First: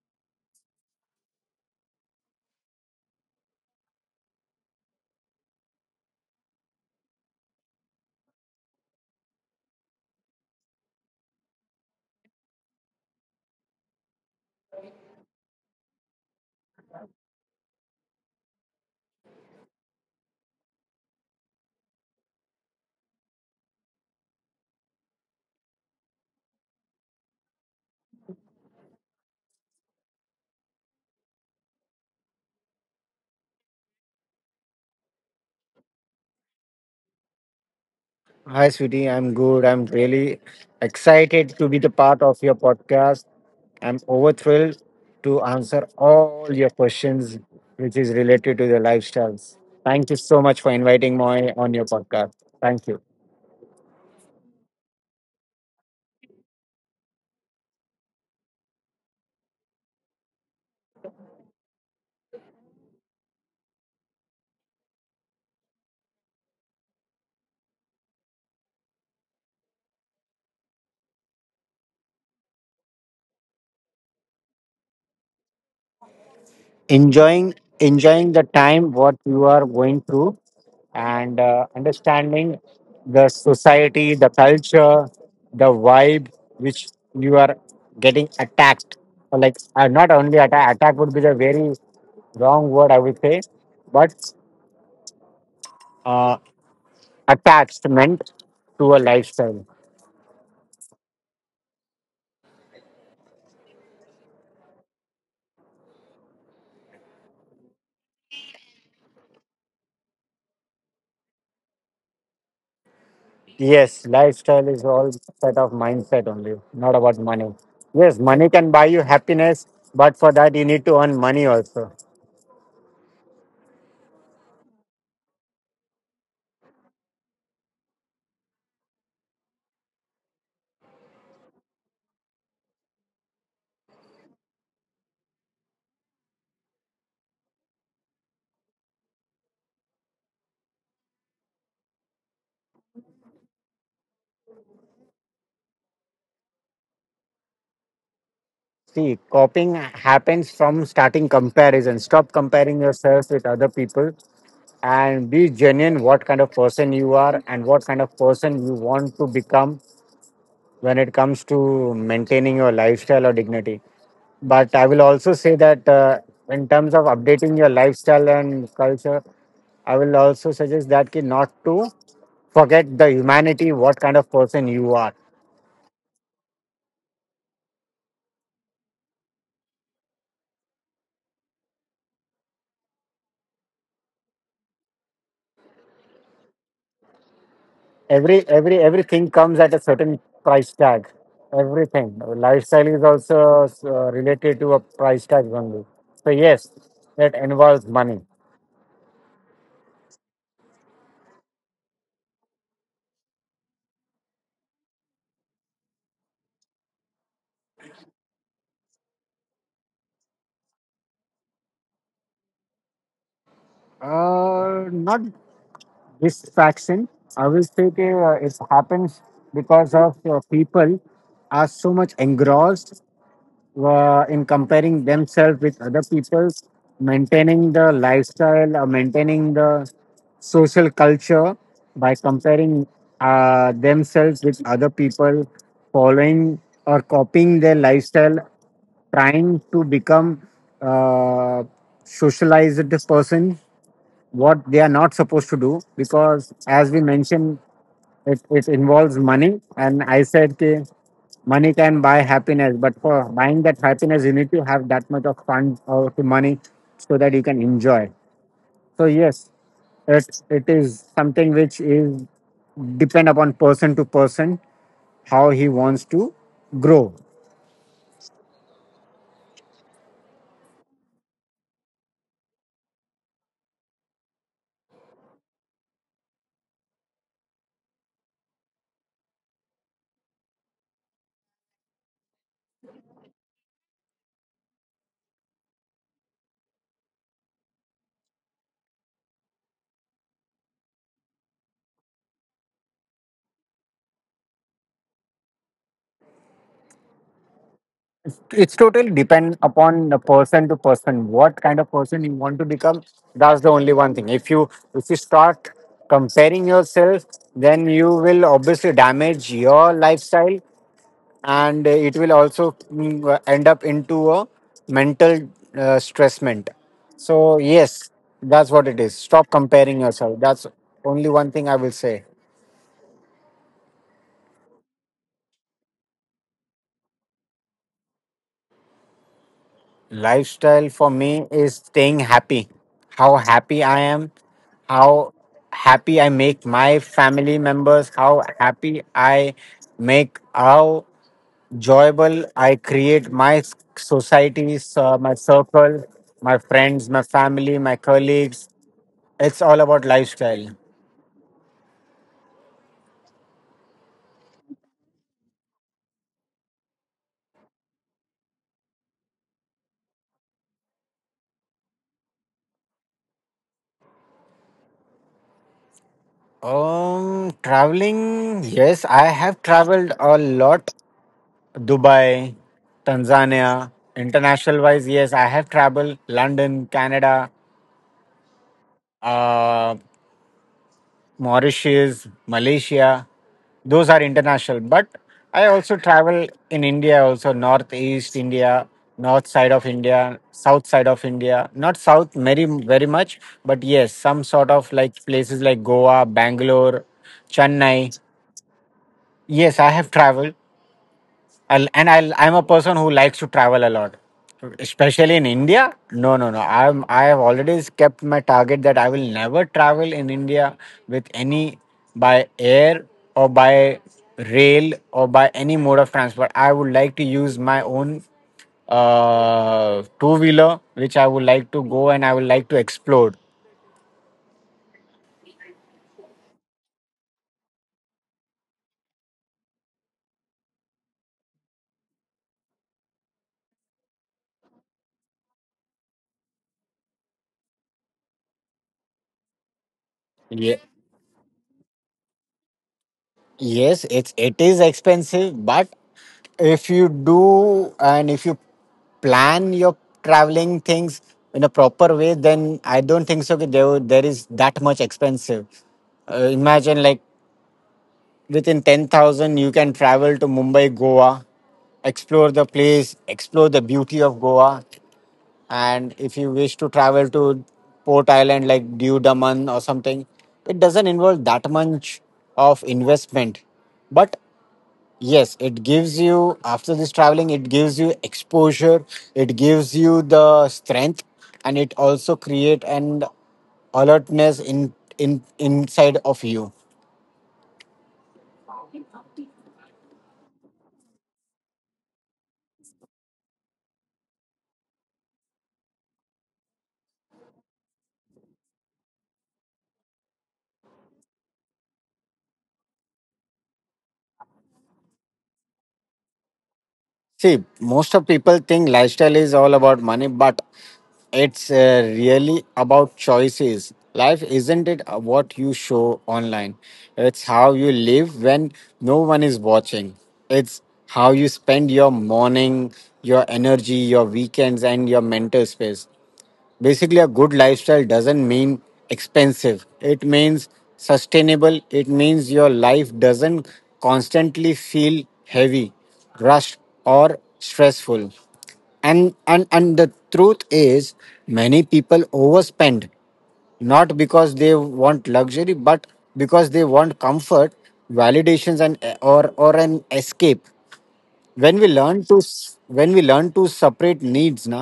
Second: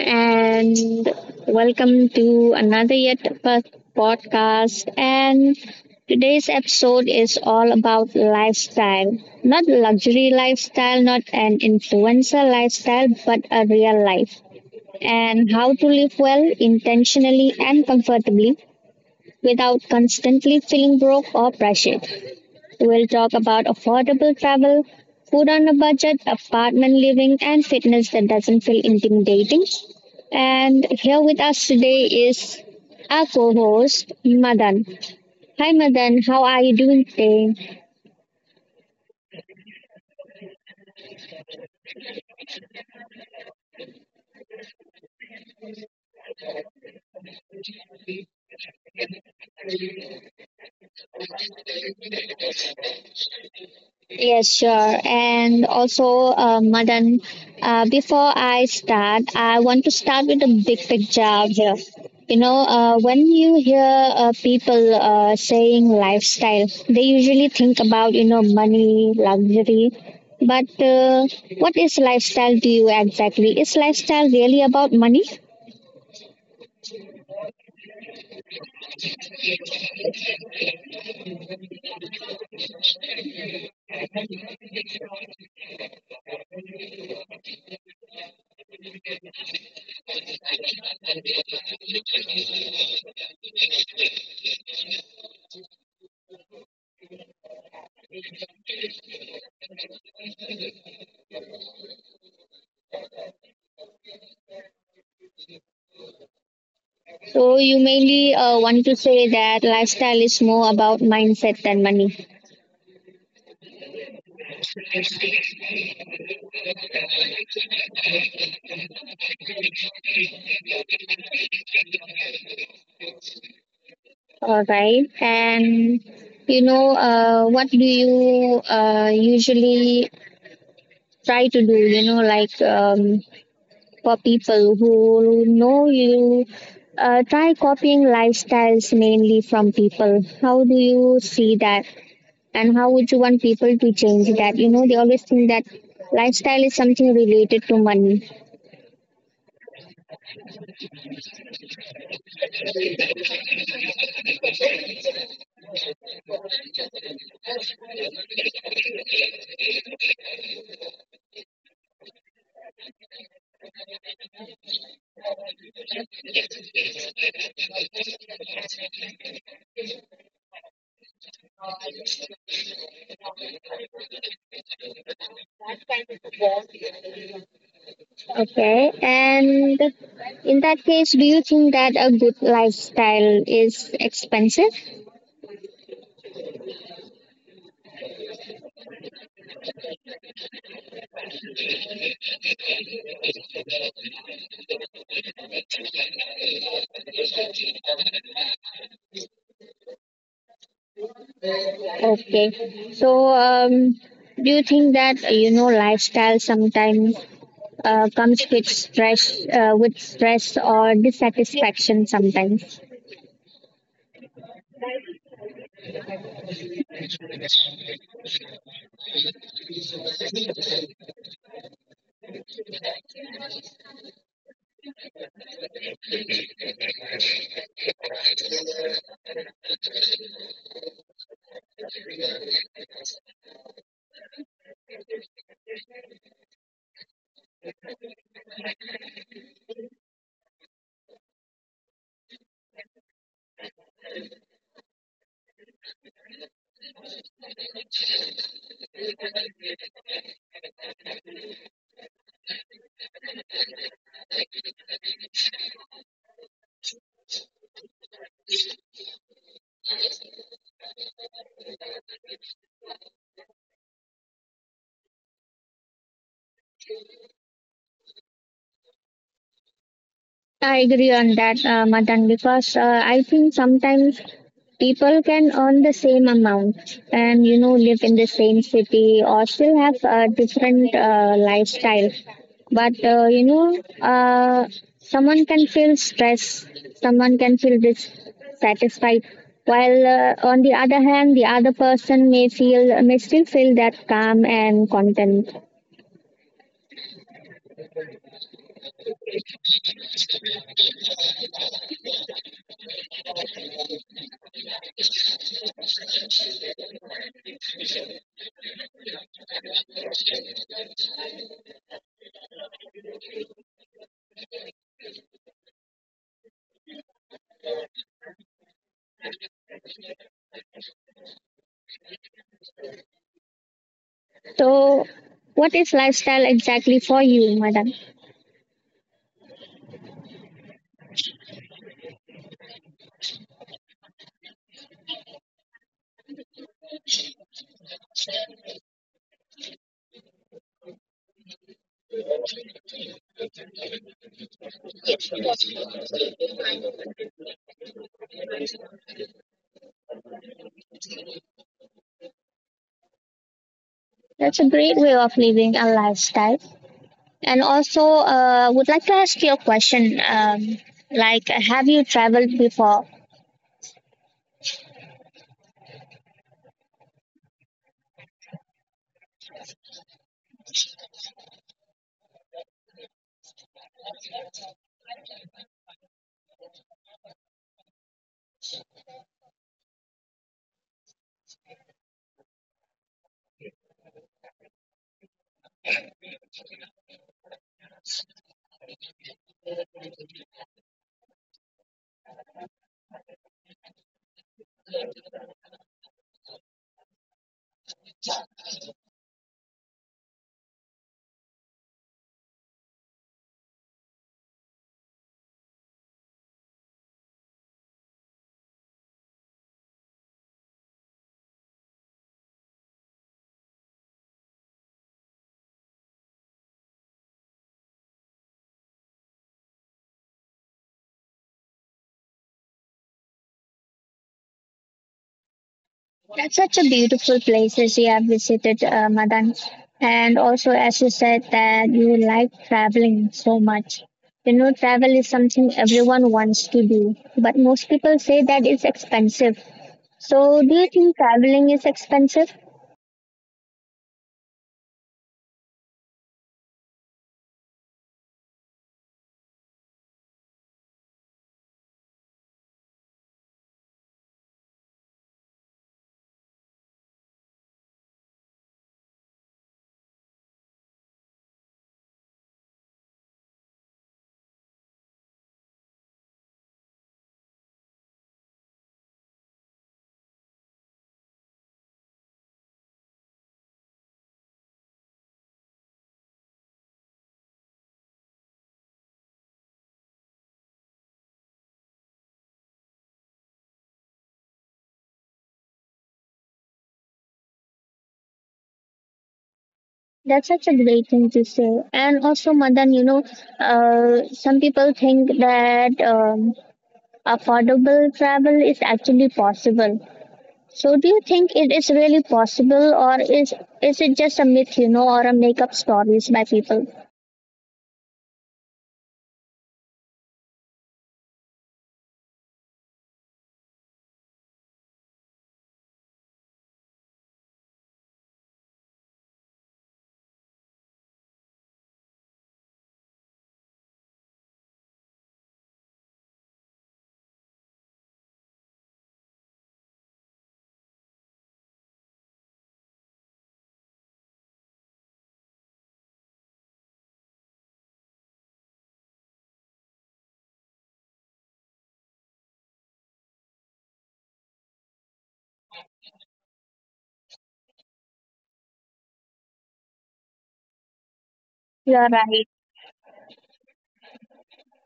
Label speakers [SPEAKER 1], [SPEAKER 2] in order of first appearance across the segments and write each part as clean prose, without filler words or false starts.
[SPEAKER 1] and welcome to another podcast. And Today's episode is all about lifestyle, not luxury lifestyle, not an influencer lifestyle, but a real life, and how to live well intentionally and comfortably without constantly feeling broke or pressured. We'll talk about affordable travel, food on a budget, apartment living, and fitness that doesn't feel intimidating. And here with us today is our co host, Madan. Hi, Madan. How are you doing today?
[SPEAKER 2] Hi, sweetie. I'm good. I'm really excited to be the part of your podcast. I'm over thrilled to answer all your questions, which is related to the lifestyles. Thank you so much for inviting me on your podcast. Thank you.
[SPEAKER 1] Yes, sure. And also, Madan, before I start, I want to start with a big picture here. You know, when you hear people saying lifestyle, they usually think about, you know, money, luxury. But what is lifestyle to you exactly? Is lifestyle really about money?
[SPEAKER 2] enjoying enjoying the time what you are going through and understanding the society, the culture, the vibe which you are getting attacked, or like, not only attack would be the very wrong word I would say, but uh, attachment to a lifestyle.
[SPEAKER 1] So you mainly want to say that lifestyle is more about mindset than money.
[SPEAKER 2] Yes, lifestyle is all set of mindset only, not about money. Yes, money can buy you happiness, but for that you need to earn money also.
[SPEAKER 1] All right. And you know, what do you usually try to do? You know, like for people who know you, try copying lifestyles mainly from people. How do you see that? And how would you want people to change that? You know, they always think that lifestyle is something related to money.
[SPEAKER 2] See, copying happens from starting comparison. Stop comparing yourself with other people and be genuine what kind of person you are and what kind of person you want to become when it comes to maintaining your lifestyle or dignity. But I will also say that in terms of updating your lifestyle and culture, I will also suggest that ki not to forget the humanity, what kind of person you are.
[SPEAKER 1] Okay. And in that case, do you think that a good lifestyle is expensive?
[SPEAKER 2] Everything comes at a certain price tag. Everything, lifestyle is also related to a price tag only. So yes, that involves money.
[SPEAKER 1] Okay. So, do you think that you know lifestyle sometimes comes with stress, or dissatisfaction sometimes?
[SPEAKER 2] Not disfaction, I will say that, it happens because of people are so much engrossed in comparing themselves with other people, maintaining the lifestyle, or maintaining the social culture by comparing themselves with other people, following or copying their lifestyle, trying to become a socialized person what they are not supposed to do. Because as we mentioned, it involves money, and I said okay, money can buy happiness, but for buying that happiness you need to have that much of funds or the money so that you can enjoy. So yes, it is something which is depend upon person to person how he wants to grow.
[SPEAKER 1] I agree on that, Madan, because I think sometimes people can earn the same amount, and you know, live in the same city, or still have a different lifestyle. But you know, someone can feel stress, someone can feel dissatisfied, while on the other hand, the other person may still feel that calm and content.
[SPEAKER 2] It's totally depend upon the person to person what kind of person you want to become. That's the only one thing. If you start comparing yourself, then you will obviously damage your lifestyle, and it will also end up into a mental stressment. So yes, that's what it is. Stop comparing yourself. That's only one thing I will say.
[SPEAKER 1] So, what is lifestyle exactly for you, Madan?
[SPEAKER 2] Lifestyle for me is staying happy. How happy I am, how happy I make my family members, how happy I make, how joyable I create my societies, my circle, my friends, my family, my colleagues. It's all about lifestyle.
[SPEAKER 1] That's a great way of living a lifestyle. And also, would like to ask you a question. Like, have you traveled before?
[SPEAKER 2] Traveling. Yes, I have traveled a lot. Dubai, Tanzania. International wise, yes, I have traveled London, Canada, uh, Mauritius, Malaysia. Those are international. But I also travel in India, also northeast India, north side of India, south side of India. Not south very very much, but yes, some sort of like places like Goa, Bangalore, Chennai. Yes, I have traveled. I'm a person who likes to travel a lot, especially in India. No, no, no. I have already kept my target that I will never travel in India with any, by air or by rail or by any mode of transport. I would like to use my own two wheeler, which I would like to go and I would like to explore.
[SPEAKER 1] That's such a beautiful places you have visited, Madan. And also, as you said, that you like traveling so much. You know, travel is something everyone wants to do, but most people say that it's expensive. So, do
[SPEAKER 2] Yeah.
[SPEAKER 1] you think traveling is expensive?
[SPEAKER 2] Yes, it is expensive, but if you do and if you plan your traveling things in a proper way, then I don't think so that there is that much expensive. Imagine like within 10,000, you can travel to Mumbai, Goa, explore the place, explore the beauty of Goa, and if you wish to travel to port island like Diu Daman or something, it doesn't involve that much of investment. But yes, it gives you, after this traveling it gives you exposure, it gives you the strength, and it also create an alertness in inside of you.
[SPEAKER 1] That's such a great thing to say. And also, Madan, you know, some people think that affordable travel is actually possible. So, do you think it is really possible, or is it just a myth, you know, or a make-up stories by people?
[SPEAKER 2] See, most of people think lifestyle is all about money, but it's really about choices. Life isn't it what you show online? It's how you live when no one is watching. It's how you spend your morning, your energy, your weekends, and your mental space. Basically, a good lifestyle doesn't mean expensive, it means sustainable. It means your life doesn't constantly feel heavy, rushed, or stressful. And the truth is, many people overspend not because they want luxury, but because they want comfort, validations, and or an escape.
[SPEAKER 1] You're right.
[SPEAKER 2] When we learn to separate needs, na,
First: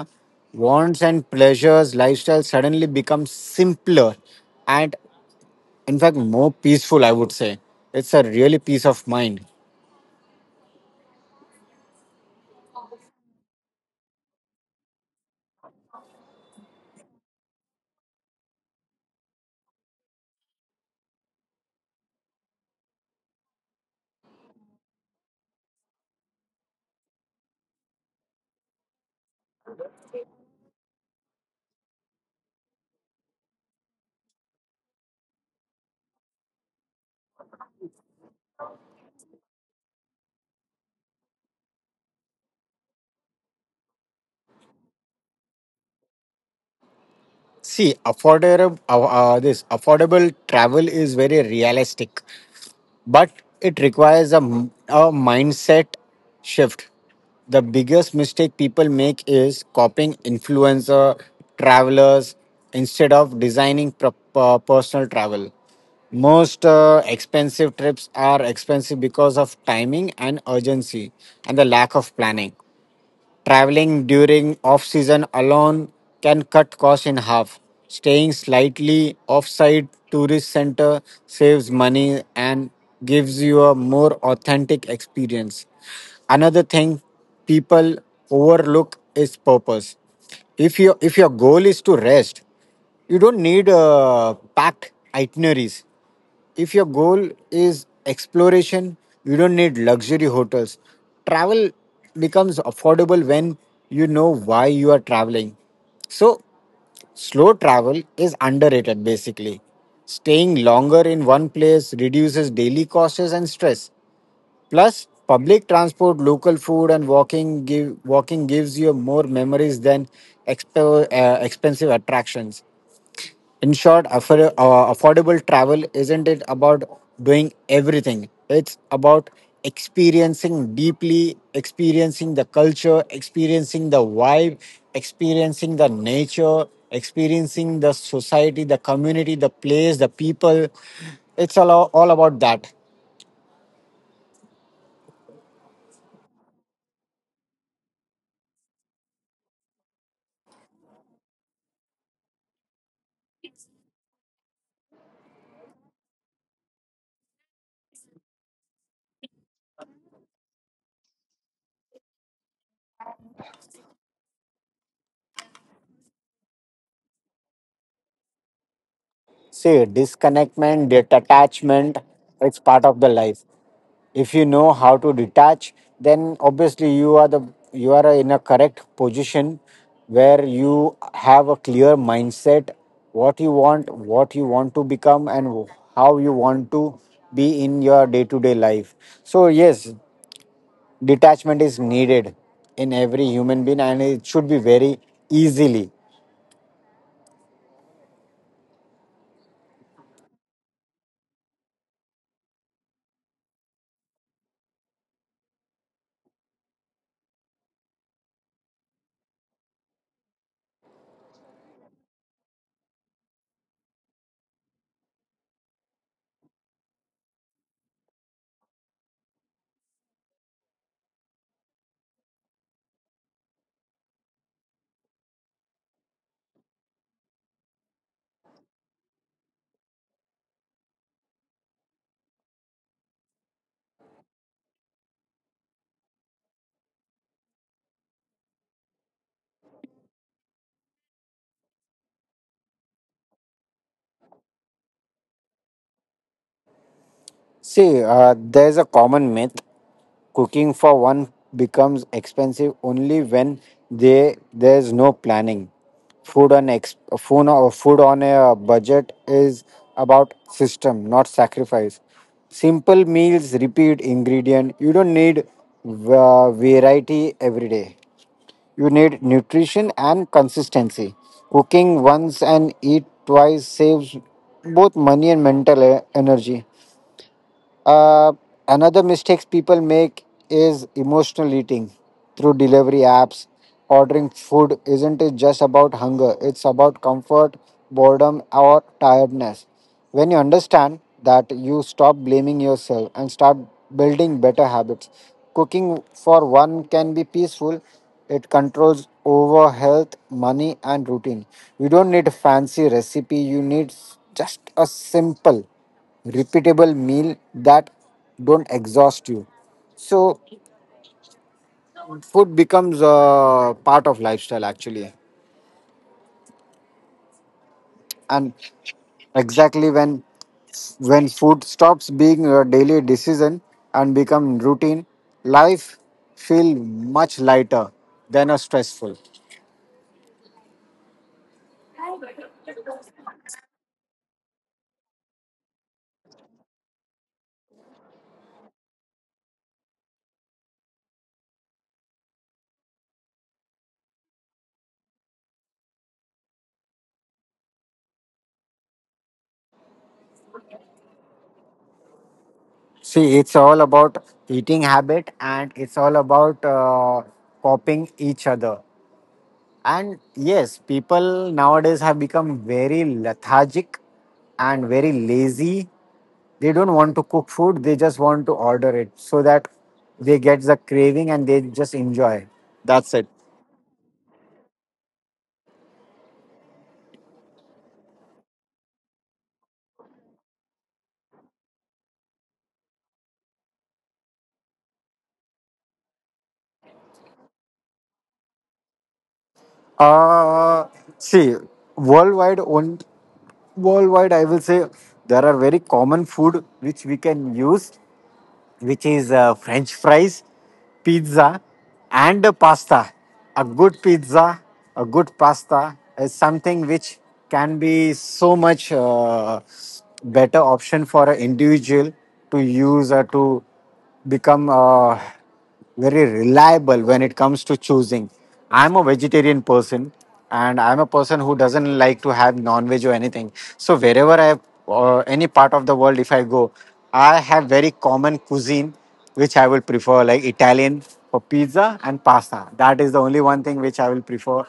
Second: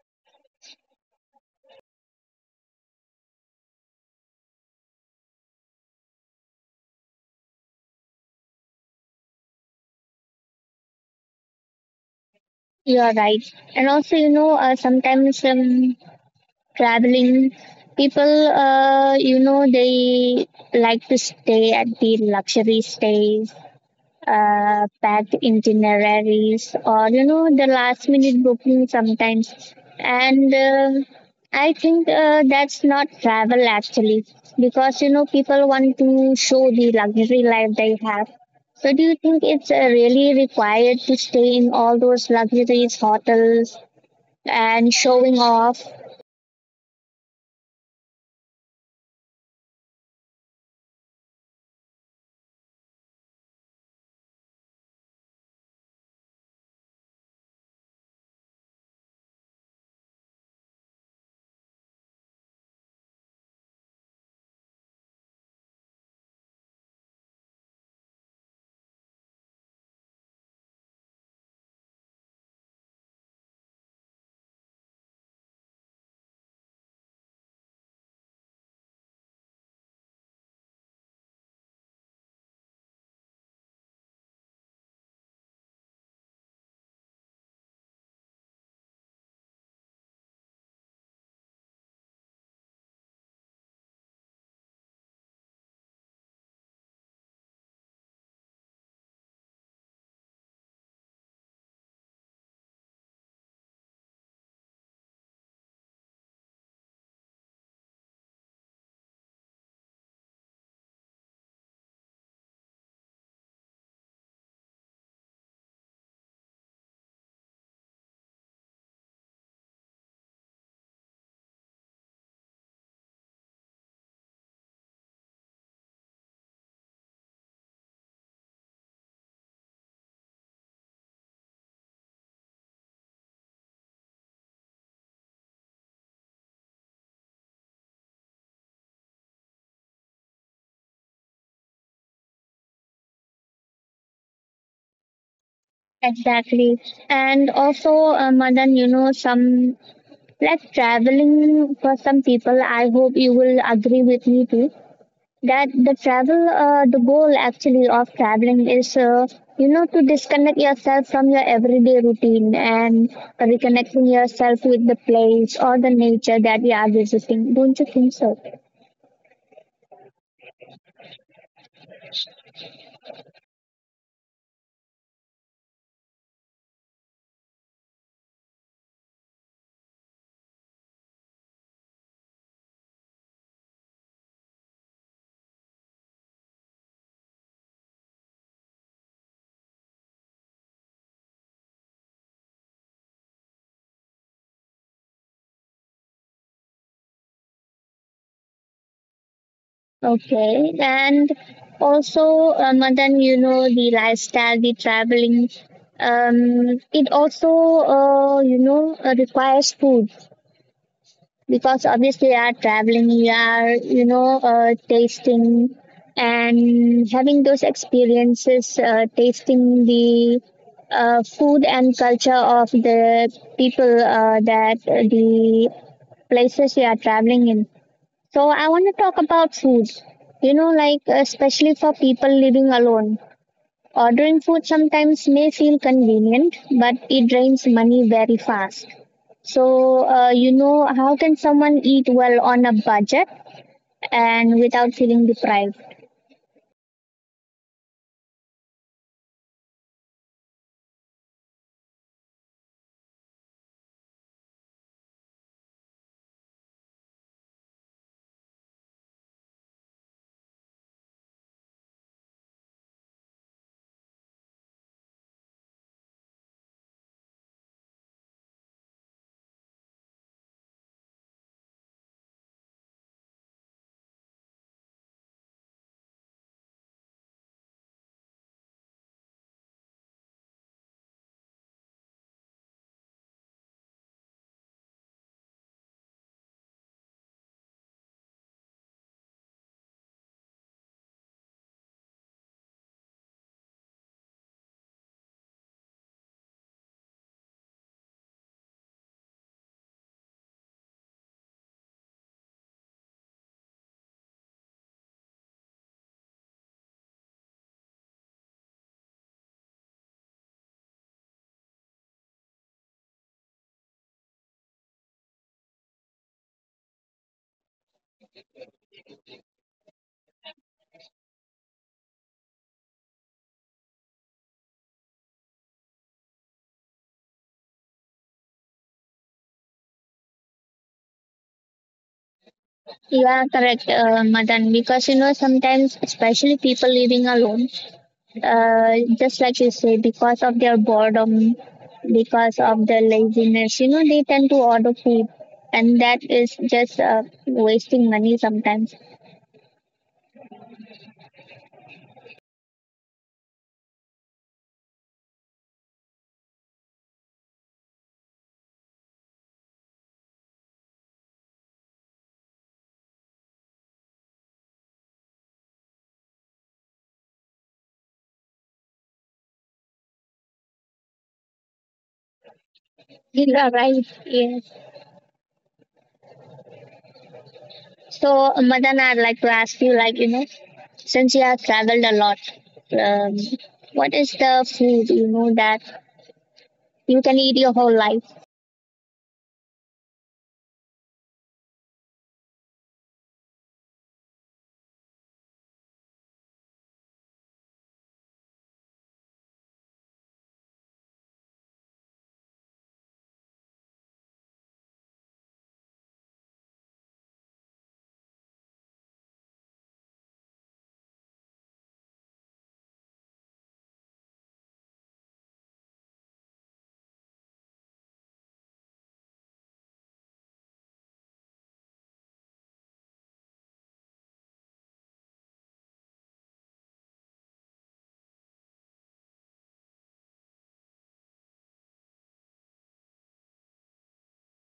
[SPEAKER 2] wants and pleasures lifestyle suddenly becomes simpler and in fact more peaceful I would say it's a really peace of mind
[SPEAKER 1] You're right. And also, you know, sometimes traveling, people, you know, they like to stay at the luxury stays, packed itineraries, or you know, the last minute booking sometimes, and I think that's not travel actually, because you know, people want to show the luxury life they have. So do you think it's really required to stay in all those luxurious hotels and showing off?
[SPEAKER 2] see affordable this affordable travel is very realistic but it requires a, m- a mindset shift. The biggest mistake people make is copying influencer travelers instead of designing pro- per- personal travel. Most expensive trips are expensive because of timing and urgency and the lack of planning. Traveling during off season alone can cut costs in half. Staying slightly off-site tourist center saves money and gives you a more authentic experience. Another thing people overlook is purpose. If your goal is to rest, you don't need packed itineraries. If your goal is exploration, you don't need luxury hotels. Travel becomes affordable when you know why you are traveling. So, slow travel is underrated basically. Staying longer in one place reduces daily costs and stress. Plus, public transport, local food, and walking give walking gives you more memories than exp- expensive attractions. In short, affor- affordable travel isn't it about doing everything? It's about experiencing deeply, experiencing the culture, experiencing the vibe, experiencing the nature, experiencing the society, the community, the place, the people. It's all about that.
[SPEAKER 1] Exactly. And also Madan, you know, some, like, traveling for some people, I hope you will agree with me too, that the travel the goal actually of traveling is you know, to disconnect yourself from your everyday routine and reconnecting yourself with the place or the nature that you are visiting. Don't you think so?
[SPEAKER 2] See, disconnectment, detachment, it's part of the life. If you know how to detach then obviously you are the you are in a correct position where you have a clear mindset what you want what you want to become and how you want to be in your day to day life so yes detachment is needed in every human being and it should be very easily
[SPEAKER 1] Okay. And also Madan, you know, the lifestyle, the traveling, it also you know requires food, because obviously you are traveling, you are, you know, tasting and having those experiences, tasting the food and culture of the people that the places you are traveling in. So I want to talk about food. You know, like, especially for people living alone, ordering food sometimes may feel convenient, but it drains money very fast. So, you know, how can someone eat well on a budget and without feeling deprived?
[SPEAKER 2] see there's a common myth Cooking for one becomes expensive only when they, there's no planning. Food on ex, food on food on a budget is about system, not sacrifice. Simple meals, repeat ingredient. You don't need variety every day. You need nutrition and consistency. Cooking once and eat twice saves both money and mental e- energy. Uh, another mistakes people make is emotional eating through delivery apps. Ordering food isn't it just about hunger, it's about comfort, boredom, or tiredness. When you understand that, you stop blaming yourself and start building better habits. Cooking for one can be peaceful, it controls over health, money, and routine. You don't need a fancy recipe, you need just a simple repeatable meal that don't exhaust you so food becomes a part of lifestyle actually and exactly when food stops being a daily decision and become routine life feel much lighter than a stressful
[SPEAKER 1] You are correct, Madan, because you know, sometimes, especially people living alone, uh, just like you say, because of their boredom, because of their laziness, you know, they tend to order food, and that is just wasting money sometimes.
[SPEAKER 2] see it's all about eating habit and it's all about copying each other And yes, people nowadays have become very lethargic and very lazy. They don't want to cook food, they just want to order it so that they get the craving and they just enjoy. That's it.
[SPEAKER 1] You are right, yes. So, Madan, I'd like to ask you, like, you know, since you have traveled a lot, um, what is the food, you know, that you can eat your whole life?
[SPEAKER 2] Uh, see, worldwide, on, worldwide, I will say there are very common food which we can use, which is French fries, pizza, and a pasta. A good pizza, a good pasta is something which can be so much better option for an individual to use or to become. Very reliable when it comes to choosing. I'm a vegetarian person and I'm a person who doesn't like to have non veg or anything. So, wherever I, or any part of the world, if I go, I have very common cuisine which I will prefer, like Italian for pizza and pasta. That is the only one thing which I will prefer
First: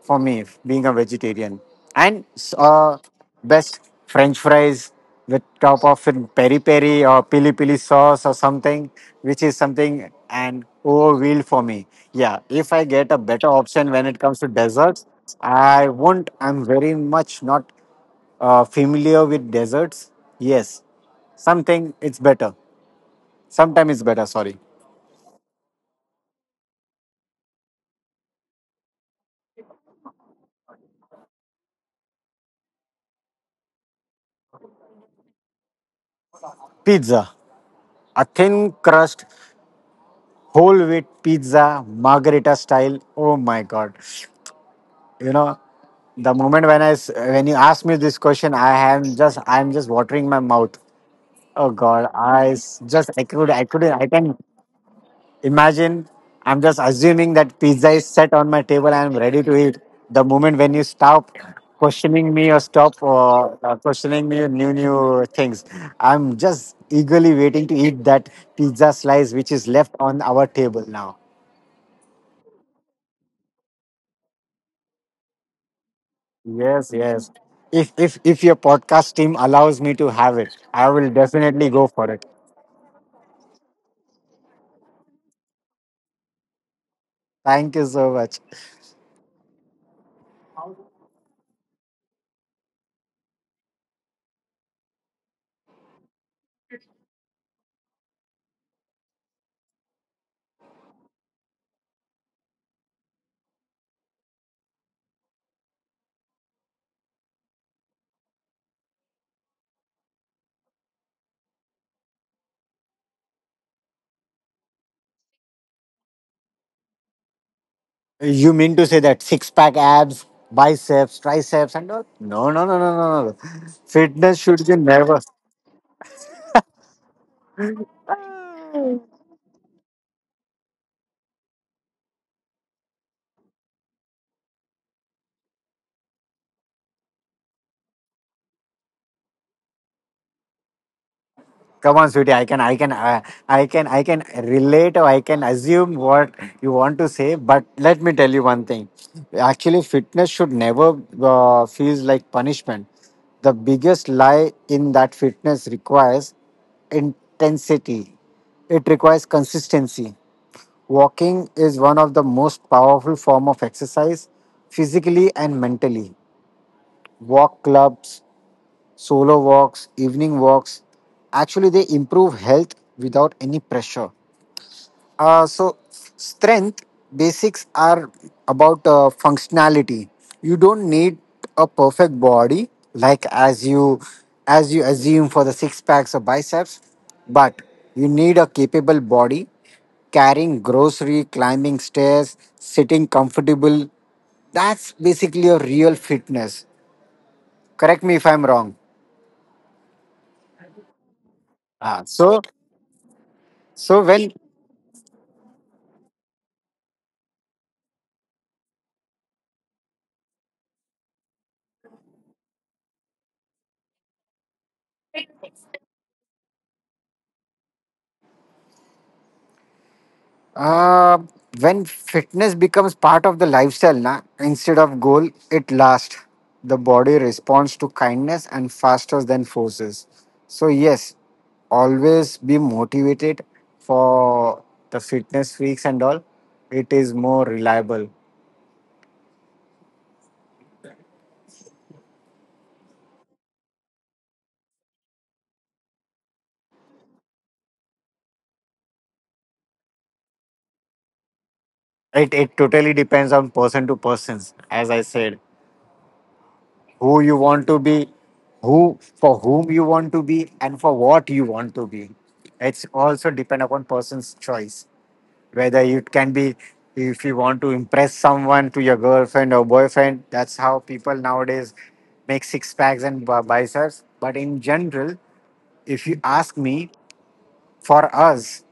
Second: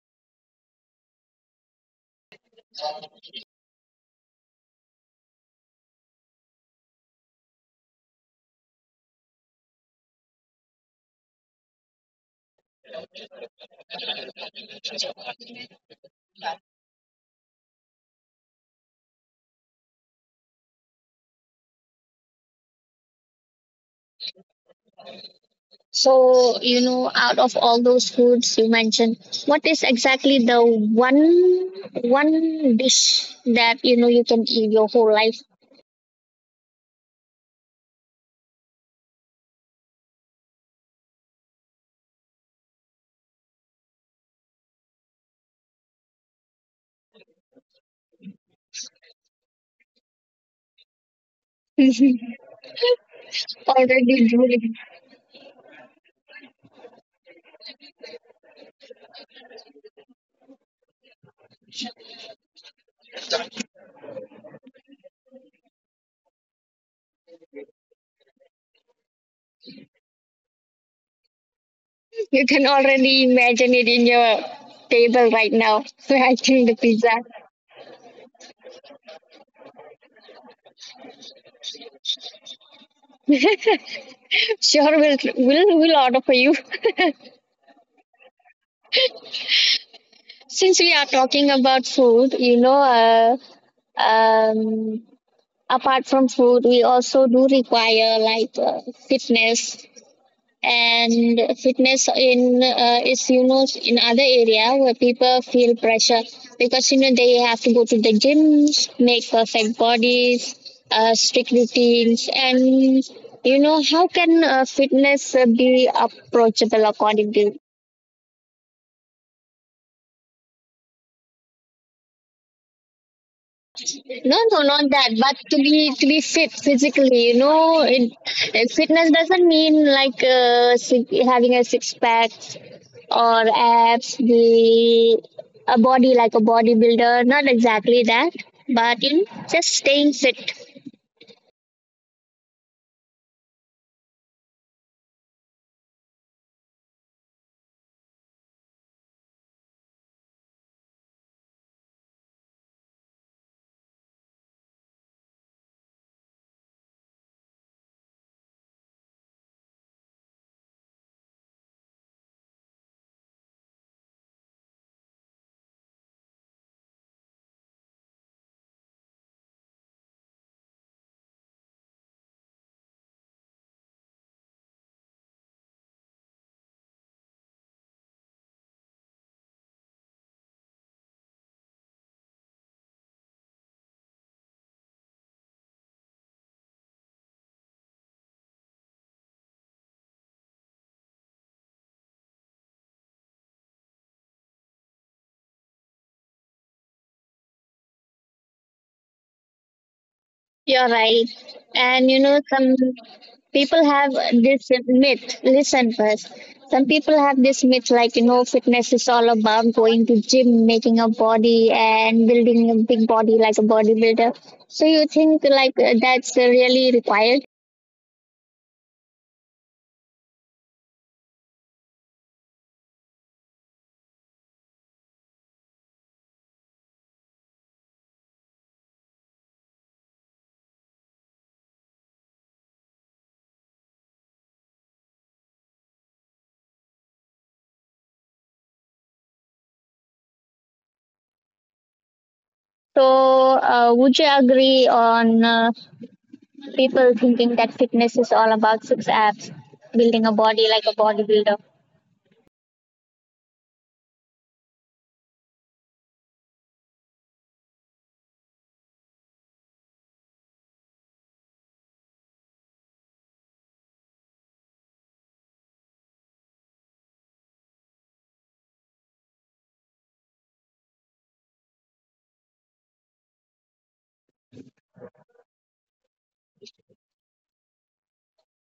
[SPEAKER 2] for me, being a vegetarian. And uh, best french fries with top of in peri peri or pili pili sauce or something which is something and overwhelmed for me. Yeah, if I get a better option when it comes to desserts, I won't, I'm very much not familiar with desserts. Yes, something it's better. Sometime it's better, sorry.
[SPEAKER 1] So, you know, out of all those foods you mentioned, what is exactly the one dish that you know you can eat your whole life?
[SPEAKER 2] Pizza, a thin crust whole wheat pizza margarita style, oh my god. You know, the moment when when you ask me this question, I am just, I'm just watering my mouth. Oh god, I s- just I could I couldn't I
[SPEAKER 1] Already
[SPEAKER 2] can
[SPEAKER 1] drooling.
[SPEAKER 2] imagine. I'm just assuming that pizza is set on my table and I'm ready to eat. The moment when you stop questioning me or stop questioning me new things, I'm just eagerly waiting to eat that pizza slice which is left on our table now.
[SPEAKER 1] You can already imagine it in your table right now. So I think the
[SPEAKER 2] Yes,
[SPEAKER 1] pizza.
[SPEAKER 2] yes. If your podcast team allows me to have it, I will definitely go for it.
[SPEAKER 1] Sure, we'll order for you.
[SPEAKER 2] Thank you so much.
[SPEAKER 1] Since we are talking about food, you know, apart from food, we also do require like fitness. And fitness in is, you know, in other area where people feel pressure, because you know, they have to go to the gyms, make perfect bodies, strict routines, and you know, how can fitness be approachable according to—
[SPEAKER 2] You mean to say that six pack abs, biceps, triceps, and all? No, no, no, no, no, no.
[SPEAKER 1] No,
[SPEAKER 2] Fitness should
[SPEAKER 1] no,
[SPEAKER 2] be
[SPEAKER 1] not that.
[SPEAKER 2] never.
[SPEAKER 1] But to be fit physically, you know, it, fitness doesn't mean like having a six pack or abs, the a body like a bodybuilder. Not exactly that, but you know, just staying fit.
[SPEAKER 2] Come on, sweetie. I can relate, or I can assume what you want to say. But let me tell you one thing. Actually, fitness should never feels like punishment. The biggest lie in that fitness requires intensity. It requires consistency. Walking is one of the most powerful form of exercise, physically and mentally. Walk clubs, solo walks, evening walks. Actually, they improve health without any pressure. Strength basics are about functionality. You don't need a perfect body, like as you assume for the six packs or biceps, but you need a capable body, carrying grocery, climbing stairs, sitting comfortable. That's basically a real fitness. Correct me if I'm wrong.
[SPEAKER 1] You're right,
[SPEAKER 2] Ah,
[SPEAKER 1] and you
[SPEAKER 2] so.
[SPEAKER 1] know, some people
[SPEAKER 2] So
[SPEAKER 1] have
[SPEAKER 2] when
[SPEAKER 1] this myth, listen first, some people have this myth, like, you know, fitness is all about going to gym, making a body, and building a big body like a bodybuilder. So you think like that's really required?
[SPEAKER 2] uh, when fitness becomes part of the lifestyle, na, instead of goal, it lasts. The body responds to kindness and faster than forces. So yes, always be motivated for the fitness freaks and all. It is more reliable.
[SPEAKER 1] So would you agree on people thinking that fitness is all about six abs, building a body like a bodybuilder?
[SPEAKER 2] It totally depends on person to persons, as I said. Who you want to be, who for whom you want to be, and for what you want to be. It's also depend upon person's choice. Whether it can be, if you want to impress someone to your girlfriend or boyfriend, that's how people nowadays make six packs and biceps. But in general, if you ask me, for us,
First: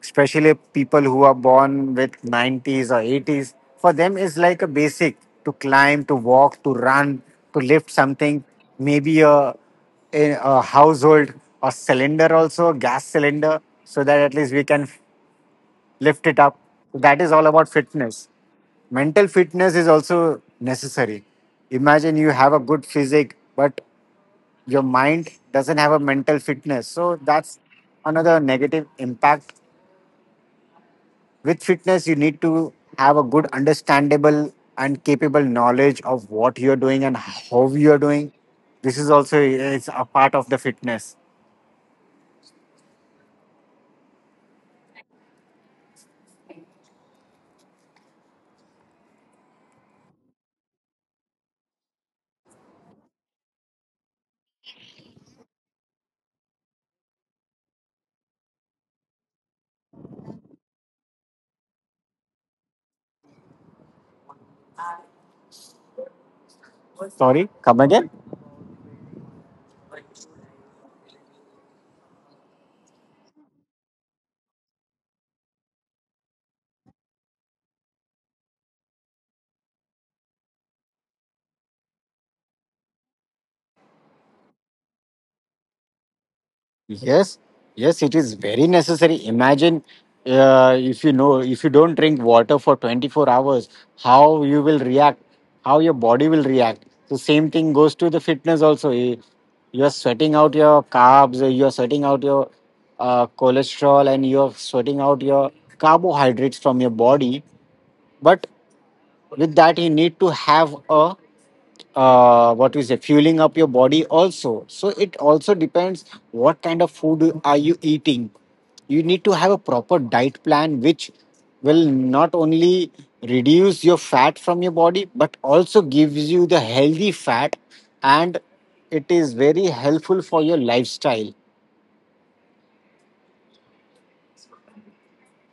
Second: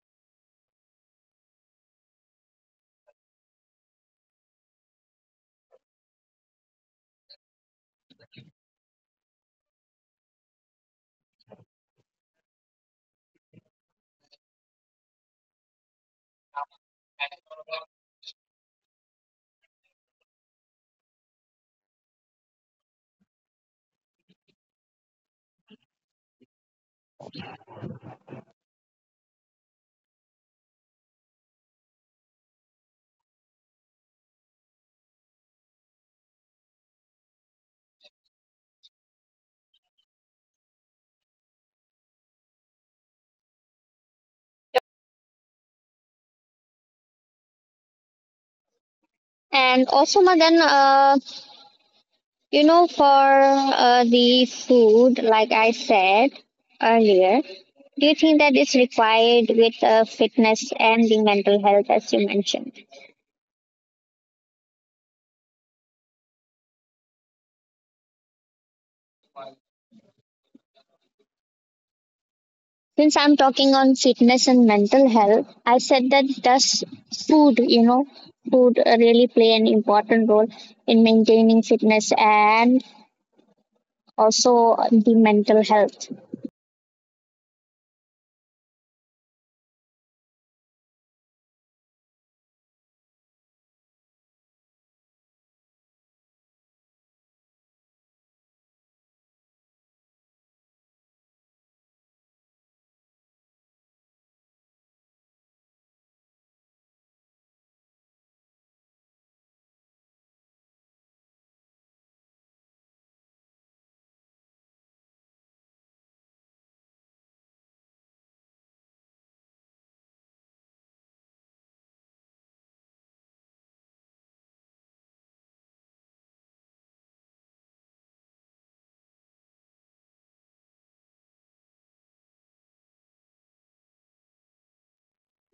[SPEAKER 2] especially people who are born with 90s or 80s, for them it's like a basic to climb, to walk, to run, to lift something, maybe a household or cylinder also, gas cylinder, so that at least we can lift it up. That is all about fitness. Mental fitness is also necessary. Imagine you have a good physique, but your mind doesn't have a mental fitness. So that's another negative impact. With fitness, you need to have a good, understandable, and capable knowledge of what you're doing and how you're doing. This is also it's a part of the fitness.
[SPEAKER 1] And also Madan, you know, for the food, like I said earlier, do you think that is required with fitness and the mental health, as you mentioned?
[SPEAKER 2] Sorry, come again.
[SPEAKER 1] Since I'm talking on fitness and mental health, I said, that does food, you know, food really play an important role in maintaining fitness and also the mental health?
[SPEAKER 2] Yes, yes, it is very necessary. Imagine if you know if you don't drink water for 24 hours, how you will react, how your body will react. The same thing goes to the fitness also. You are sweating out your carbs, you are sweating out your cholesterol, and you are sweating out your carbohydrates from your body. But with that, you need to have a what we say fueling up your body also, so it also depends what kind of food are you eating. You need to have a proper diet plan which will not only reduce your fat from your body but also gives you the healthy fat, and it is very helpful for your lifestyle.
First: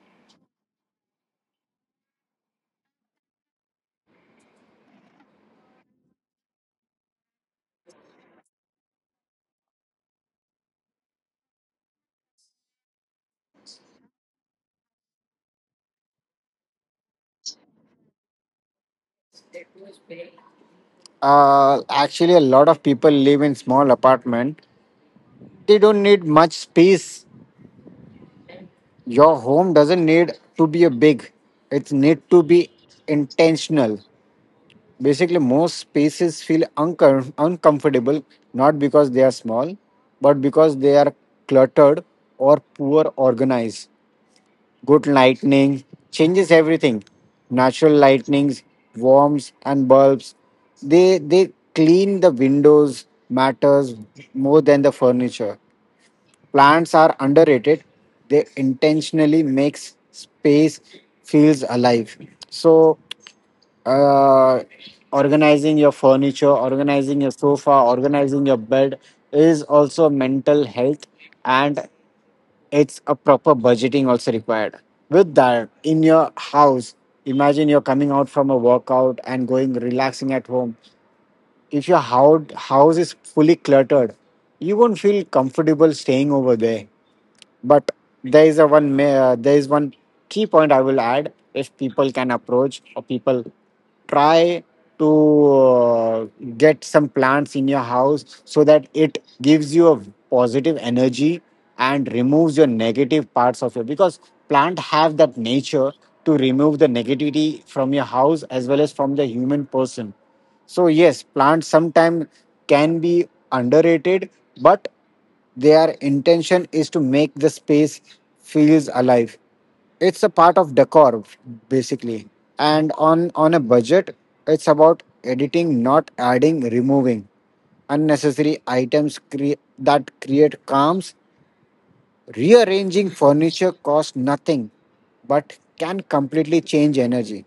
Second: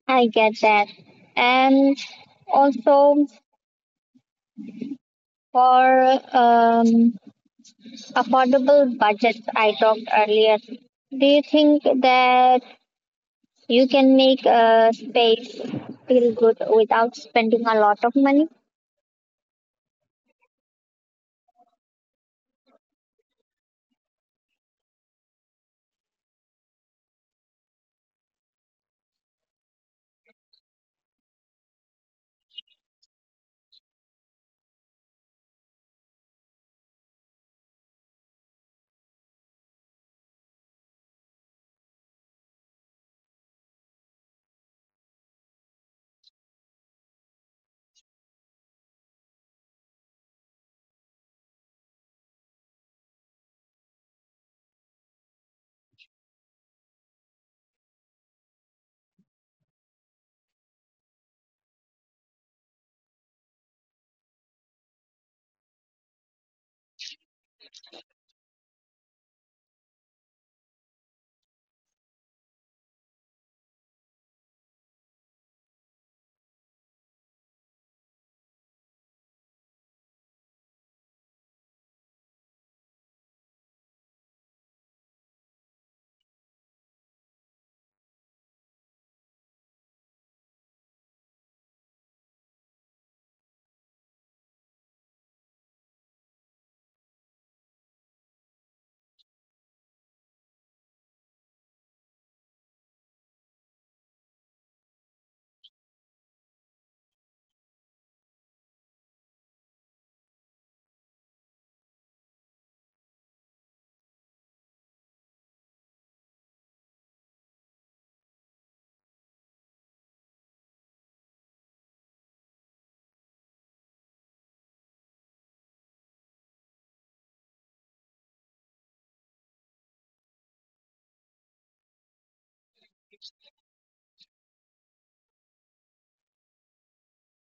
[SPEAKER 1] I get that, and also for affordable budgets, I talked earlier. Do you think that you can make a space feel good without spending a lot of money?
[SPEAKER 2] Uh, actually a lot of people live in small apartment. They don't need much space. Your home doesn't need to be a big. It need to be intentional. Basically, most spaces feel uncomfortable not because they are small, but because they are cluttered or poor organized. Good lighting changes everything. Natural lightnings, warms and bulbs. They clean the windows matters more than the furniture. Plants are underrated. They intentionally makes space feels alive. So, uh, organizing your furniture, organizing your sofa, organizing your bed is also mental health, and it's a proper budgeting also required. With that, in your house, imagine you're coming out from a workout and going relaxing at home. If your house is fully cluttered, you won't feel comfortable staying over there. But there is a one there is one key point I will add: if people can approach or people try to get some plants in your house so that it gives you a positive energy and removes your negative parts of your, because plant have that nature to remove the negativity from your house as well as from the human person. So yes, plants sometimes can be underrated, but their intention is to make the space feels alive. It's a part of decor basically. And on a budget, it's about editing, not adding, removing unnecessary items that create calms. Rearranging furniture costs nothing, but can completely change energy.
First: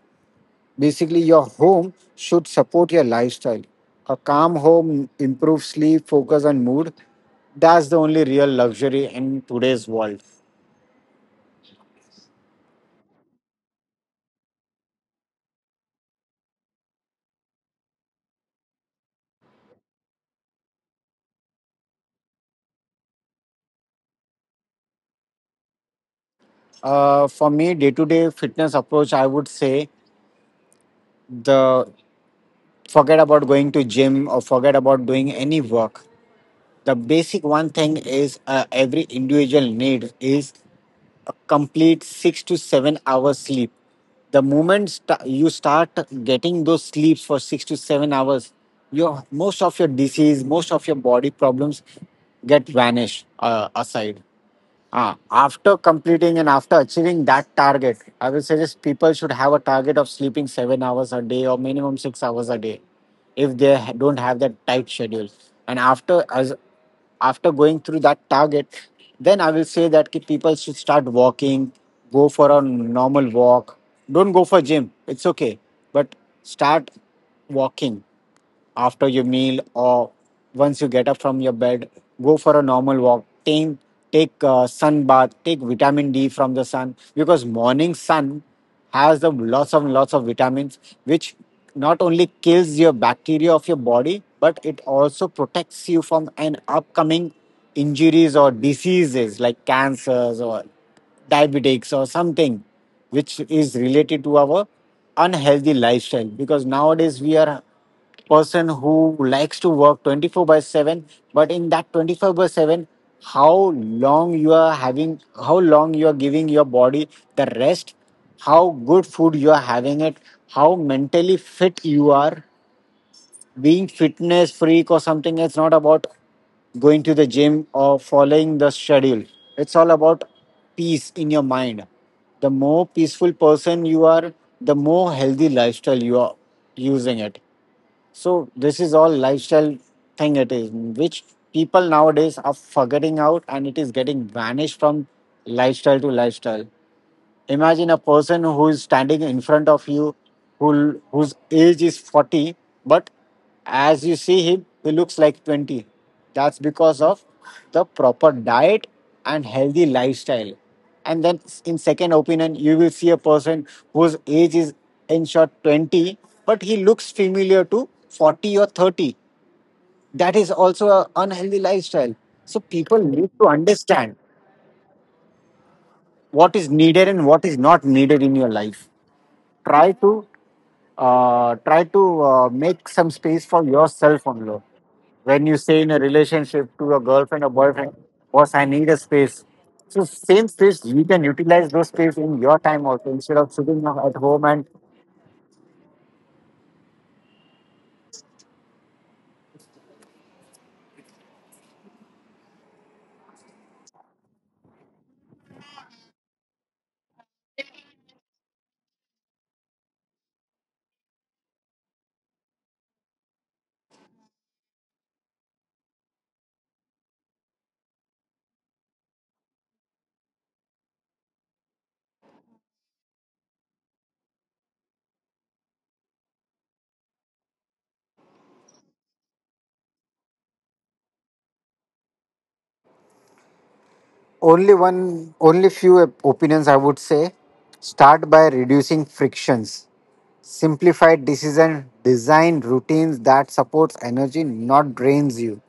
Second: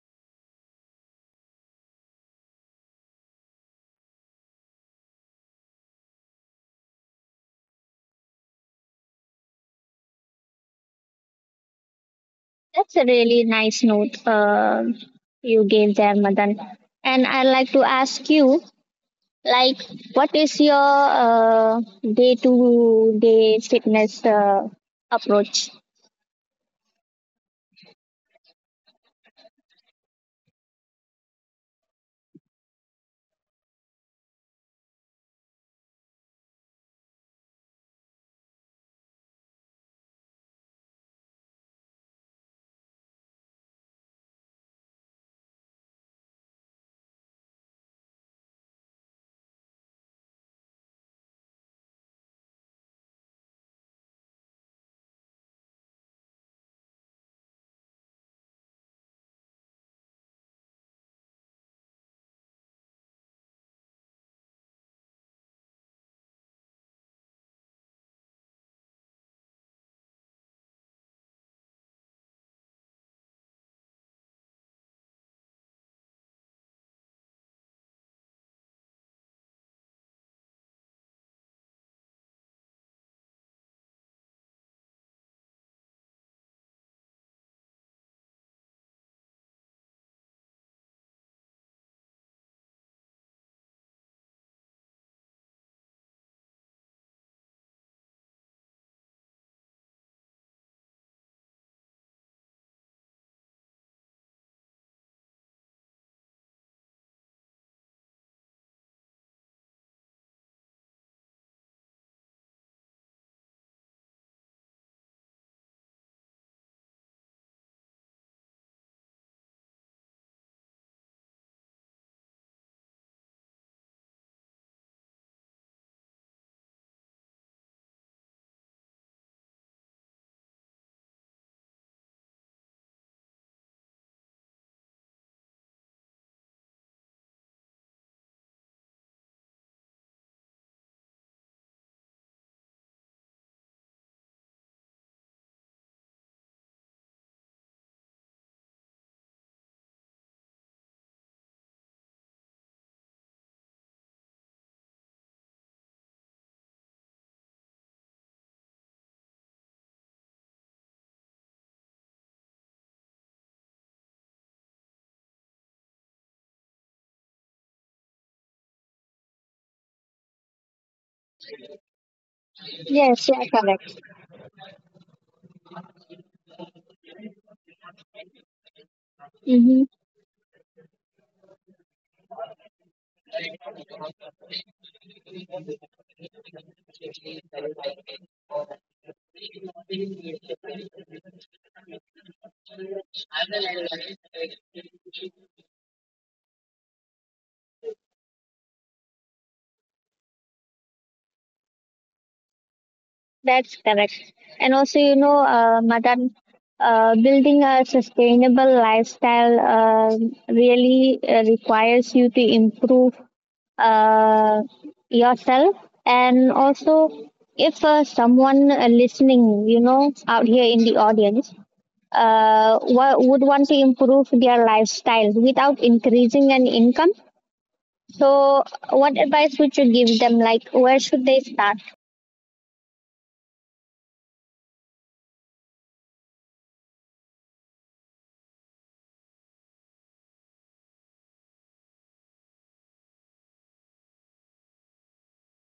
[SPEAKER 2] Basically, your home should support your lifestyle. A calm home improves sleep, focus, and mood. That's the only real luxury in today's world.
[SPEAKER 1] That's a really nice note you gave there, Madan. And I'd like to ask you, like, what is your day-to-day fitness approach?
[SPEAKER 2] For me, day-to-day fitness approach, I would say, the forget about going to gym or forget about doing any work. The basic one thing is every individual need is a complete 6 to 7 hours sleep. The moment you start getting those sleeps for 6 to 7 hours, your most of your disease, most of your body problems get vanished aside. Ah, after completing and after achieving that target, I will suggest people should have a target of sleeping 7 hours a day or minimum 6 hours a day if they don't have that tight schedule. And after going through that target, then I will say that ki people should start walking, go for a normal walk. Don't go for gym. It's okay. But start walking after your meal or once you get up from your bed, go for a normal walk. Take a sun bath, take vitamin D from the sun, because morning sun has the lots of vitamins, which not only kills your bacteria of your body, but it also protects you from an upcoming injuries or diseases like cancers or diabetics or something, which is related to our unhealthy lifestyle, because nowadays we are person who likes to work 24 by 7. But in that 24 by 7, how long you are having, how long you are giving your body the rest, how good food you are having it, how mentally fit you are. Being fitness freak or something, it's not about going to the gym or following the schedule. It's all about peace in your mind. The more peaceful person you are, the more healthy lifestyle you are using it. So this is all lifestyle thing it is, which people nowadays are forgetting out and it is getting vanished from lifestyle to lifestyle. Imagine a person who is standing in front of you, whose age is 40, but as you see him he looks like 20. That's because of the proper diet and healthy lifestyle. And then in second opinion, you will see a person whose age is in short 20, but he looks familiar to 40 or 30. That is also an unhealthy lifestyle. So people
[SPEAKER 1] Yes,
[SPEAKER 2] need
[SPEAKER 1] yeah,
[SPEAKER 2] to
[SPEAKER 1] correct.
[SPEAKER 2] understand what is needed and what is not needed in your life.
[SPEAKER 1] Mm-hmm.
[SPEAKER 2] Try to make some space for yourself only. When you say in a relationship to your girlfriend or boyfriend, boss, I need a space. So same space, you can utilize those space in your time also instead of sitting at home and.
[SPEAKER 1] That's correct. And also, you know, Madan, building a sustainable lifestyle really requires you to improve uh, yourself. And also, if someone listening, you know, out here in the audience, would want to improve their lifestyle without increasing an income, so what advice would you give them, like, where should they start?
[SPEAKER 2] Only one, only few opinions I would say. Start by reducing frictions. Simplified decision design routines that supports energy, not drains you.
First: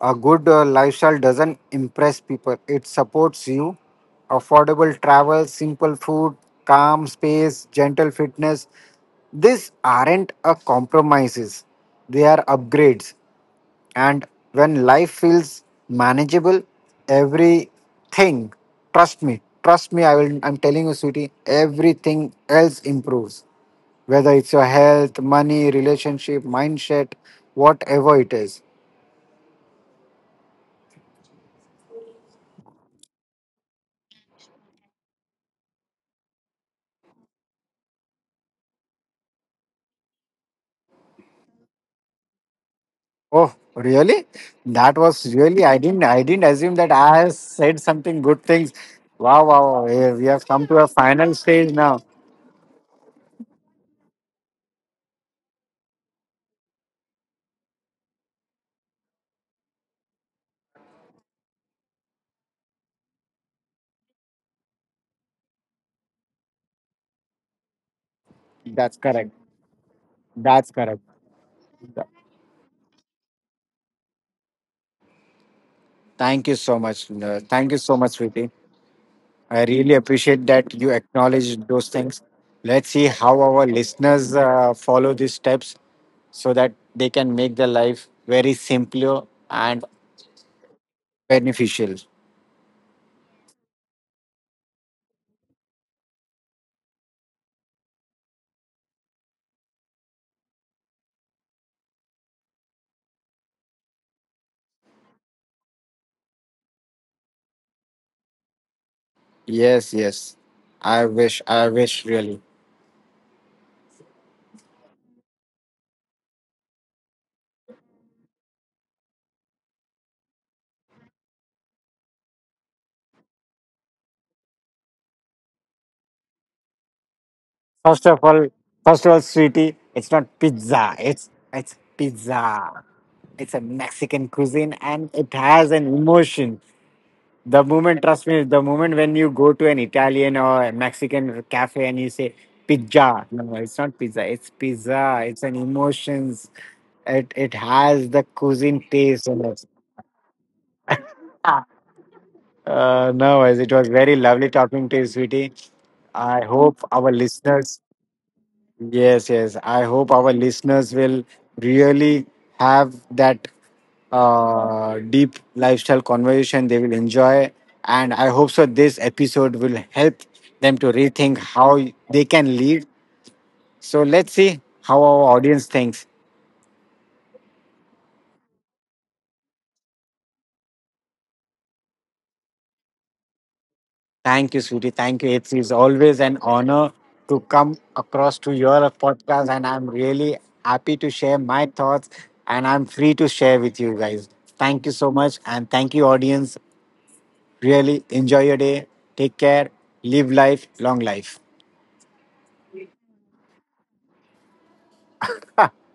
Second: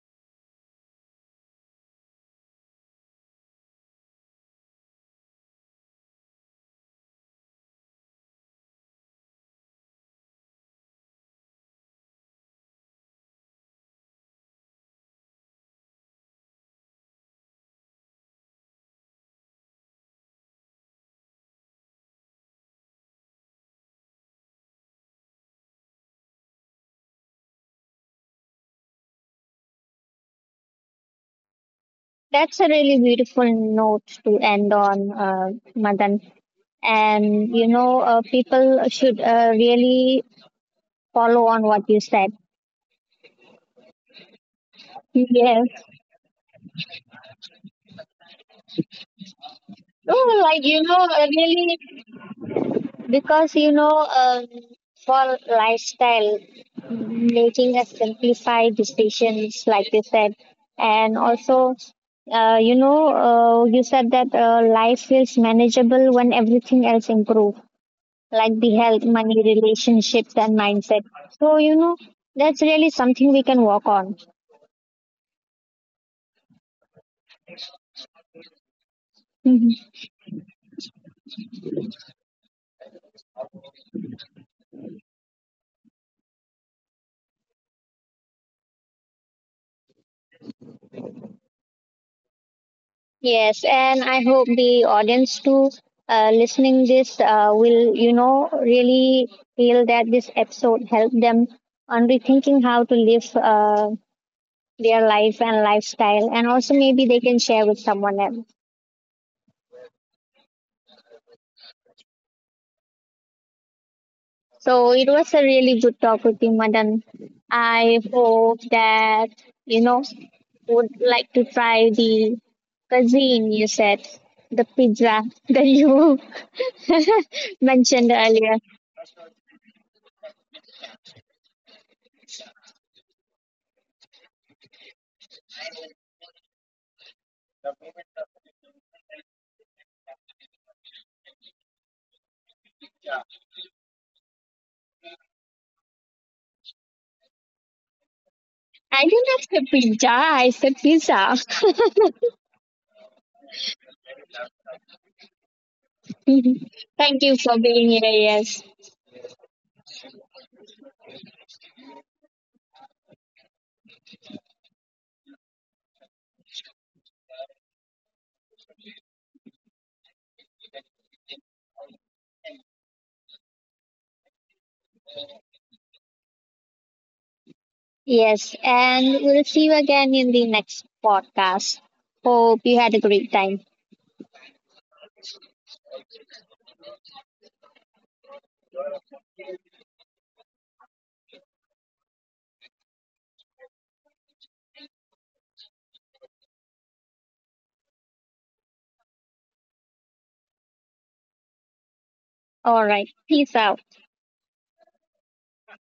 [SPEAKER 2] A good lifestyle doesn't impress people, it supports you. Affordable travel, simple food, calm space, gentle fitness. These aren't a compromises, they are upgrades. And when life feels manageable, everything, trust me, I'm telling you, sweetie, everything else improves. Whether it's your health, money, relationship, mindset, whatever it is.
[SPEAKER 1] That's a really beautiful note to end on, Madan. And you know, people should really follow on what you said.
[SPEAKER 2] Oh, really? That was really,
[SPEAKER 1] Yes.
[SPEAKER 2] I didn't assume that I have said something good things. Wow, wow, wow. We
[SPEAKER 1] Oh,
[SPEAKER 2] have
[SPEAKER 1] like,
[SPEAKER 2] come to
[SPEAKER 1] you
[SPEAKER 2] a
[SPEAKER 1] know,
[SPEAKER 2] final stage
[SPEAKER 1] really.
[SPEAKER 2] now.
[SPEAKER 1] Because you know, for lifestyle, making a simplified decisions, like you said, and also, you know, you said that life feels manageable when everything else improve, like the
[SPEAKER 2] That's
[SPEAKER 1] health,
[SPEAKER 2] correct.
[SPEAKER 1] money, relationships, and
[SPEAKER 2] That's correct.
[SPEAKER 1] mindset. So you know,
[SPEAKER 2] Th-
[SPEAKER 1] that's really something we can work on.
[SPEAKER 2] Thank you so much. Thank you so much, Switi. I really appreciate that you acknowledge those things. Let's see how our listeners follow these steps so that they can make their life very simpler and beneficial.
[SPEAKER 1] Yes, and I hope the audience too, listening this, will, you know, really feel that this episode helped them on rethinking how to live their life and lifestyle, and also maybe they can share with someone else.
[SPEAKER 2] Yes, yes. I wish really.
[SPEAKER 1] So it was a really good talk with you, Madan. I hope that, you know, would like to try the cuisine you said, the pizza that you
[SPEAKER 2] First
[SPEAKER 1] mentioned
[SPEAKER 2] of all,
[SPEAKER 1] earlier.
[SPEAKER 2] First of all, sweetie, it's not pizza. It's pizza. It's a Mexican cuisine, and it has an emotion. Trust me, the moment when you go to an Italian or a Mexican cafe and you say pizza, no, it's not pizza. It's pizza. It's an emotions. It has the cuisine
[SPEAKER 1] I do
[SPEAKER 2] taste
[SPEAKER 1] not
[SPEAKER 2] in
[SPEAKER 1] have
[SPEAKER 2] it.
[SPEAKER 1] said pizza. I said pizza.
[SPEAKER 2] No, as it was very lovely talking to you, sweetie. I hope our
[SPEAKER 1] Thank you for
[SPEAKER 2] listeners.
[SPEAKER 1] being here. Yes.
[SPEAKER 2] Yes, yes. I hope our listeners will really have that deep lifestyle conversation they will enjoy. And I hope so this episode will help them to rethink how they can lead. So let's see how our audience thinks.
[SPEAKER 1] Yes. And we'll see you again in the next podcast. Hope you had a great time.
[SPEAKER 2] Thank you, Sweetie. Thank you. It's always an honor to come across to your podcast. And I'm really happy to share my thoughts and I'm free to share with you guys. Thank you so much. And thank you, audience. Really enjoy your day. Take care. Live life. Long life.
[SPEAKER 1] All right. Peace out.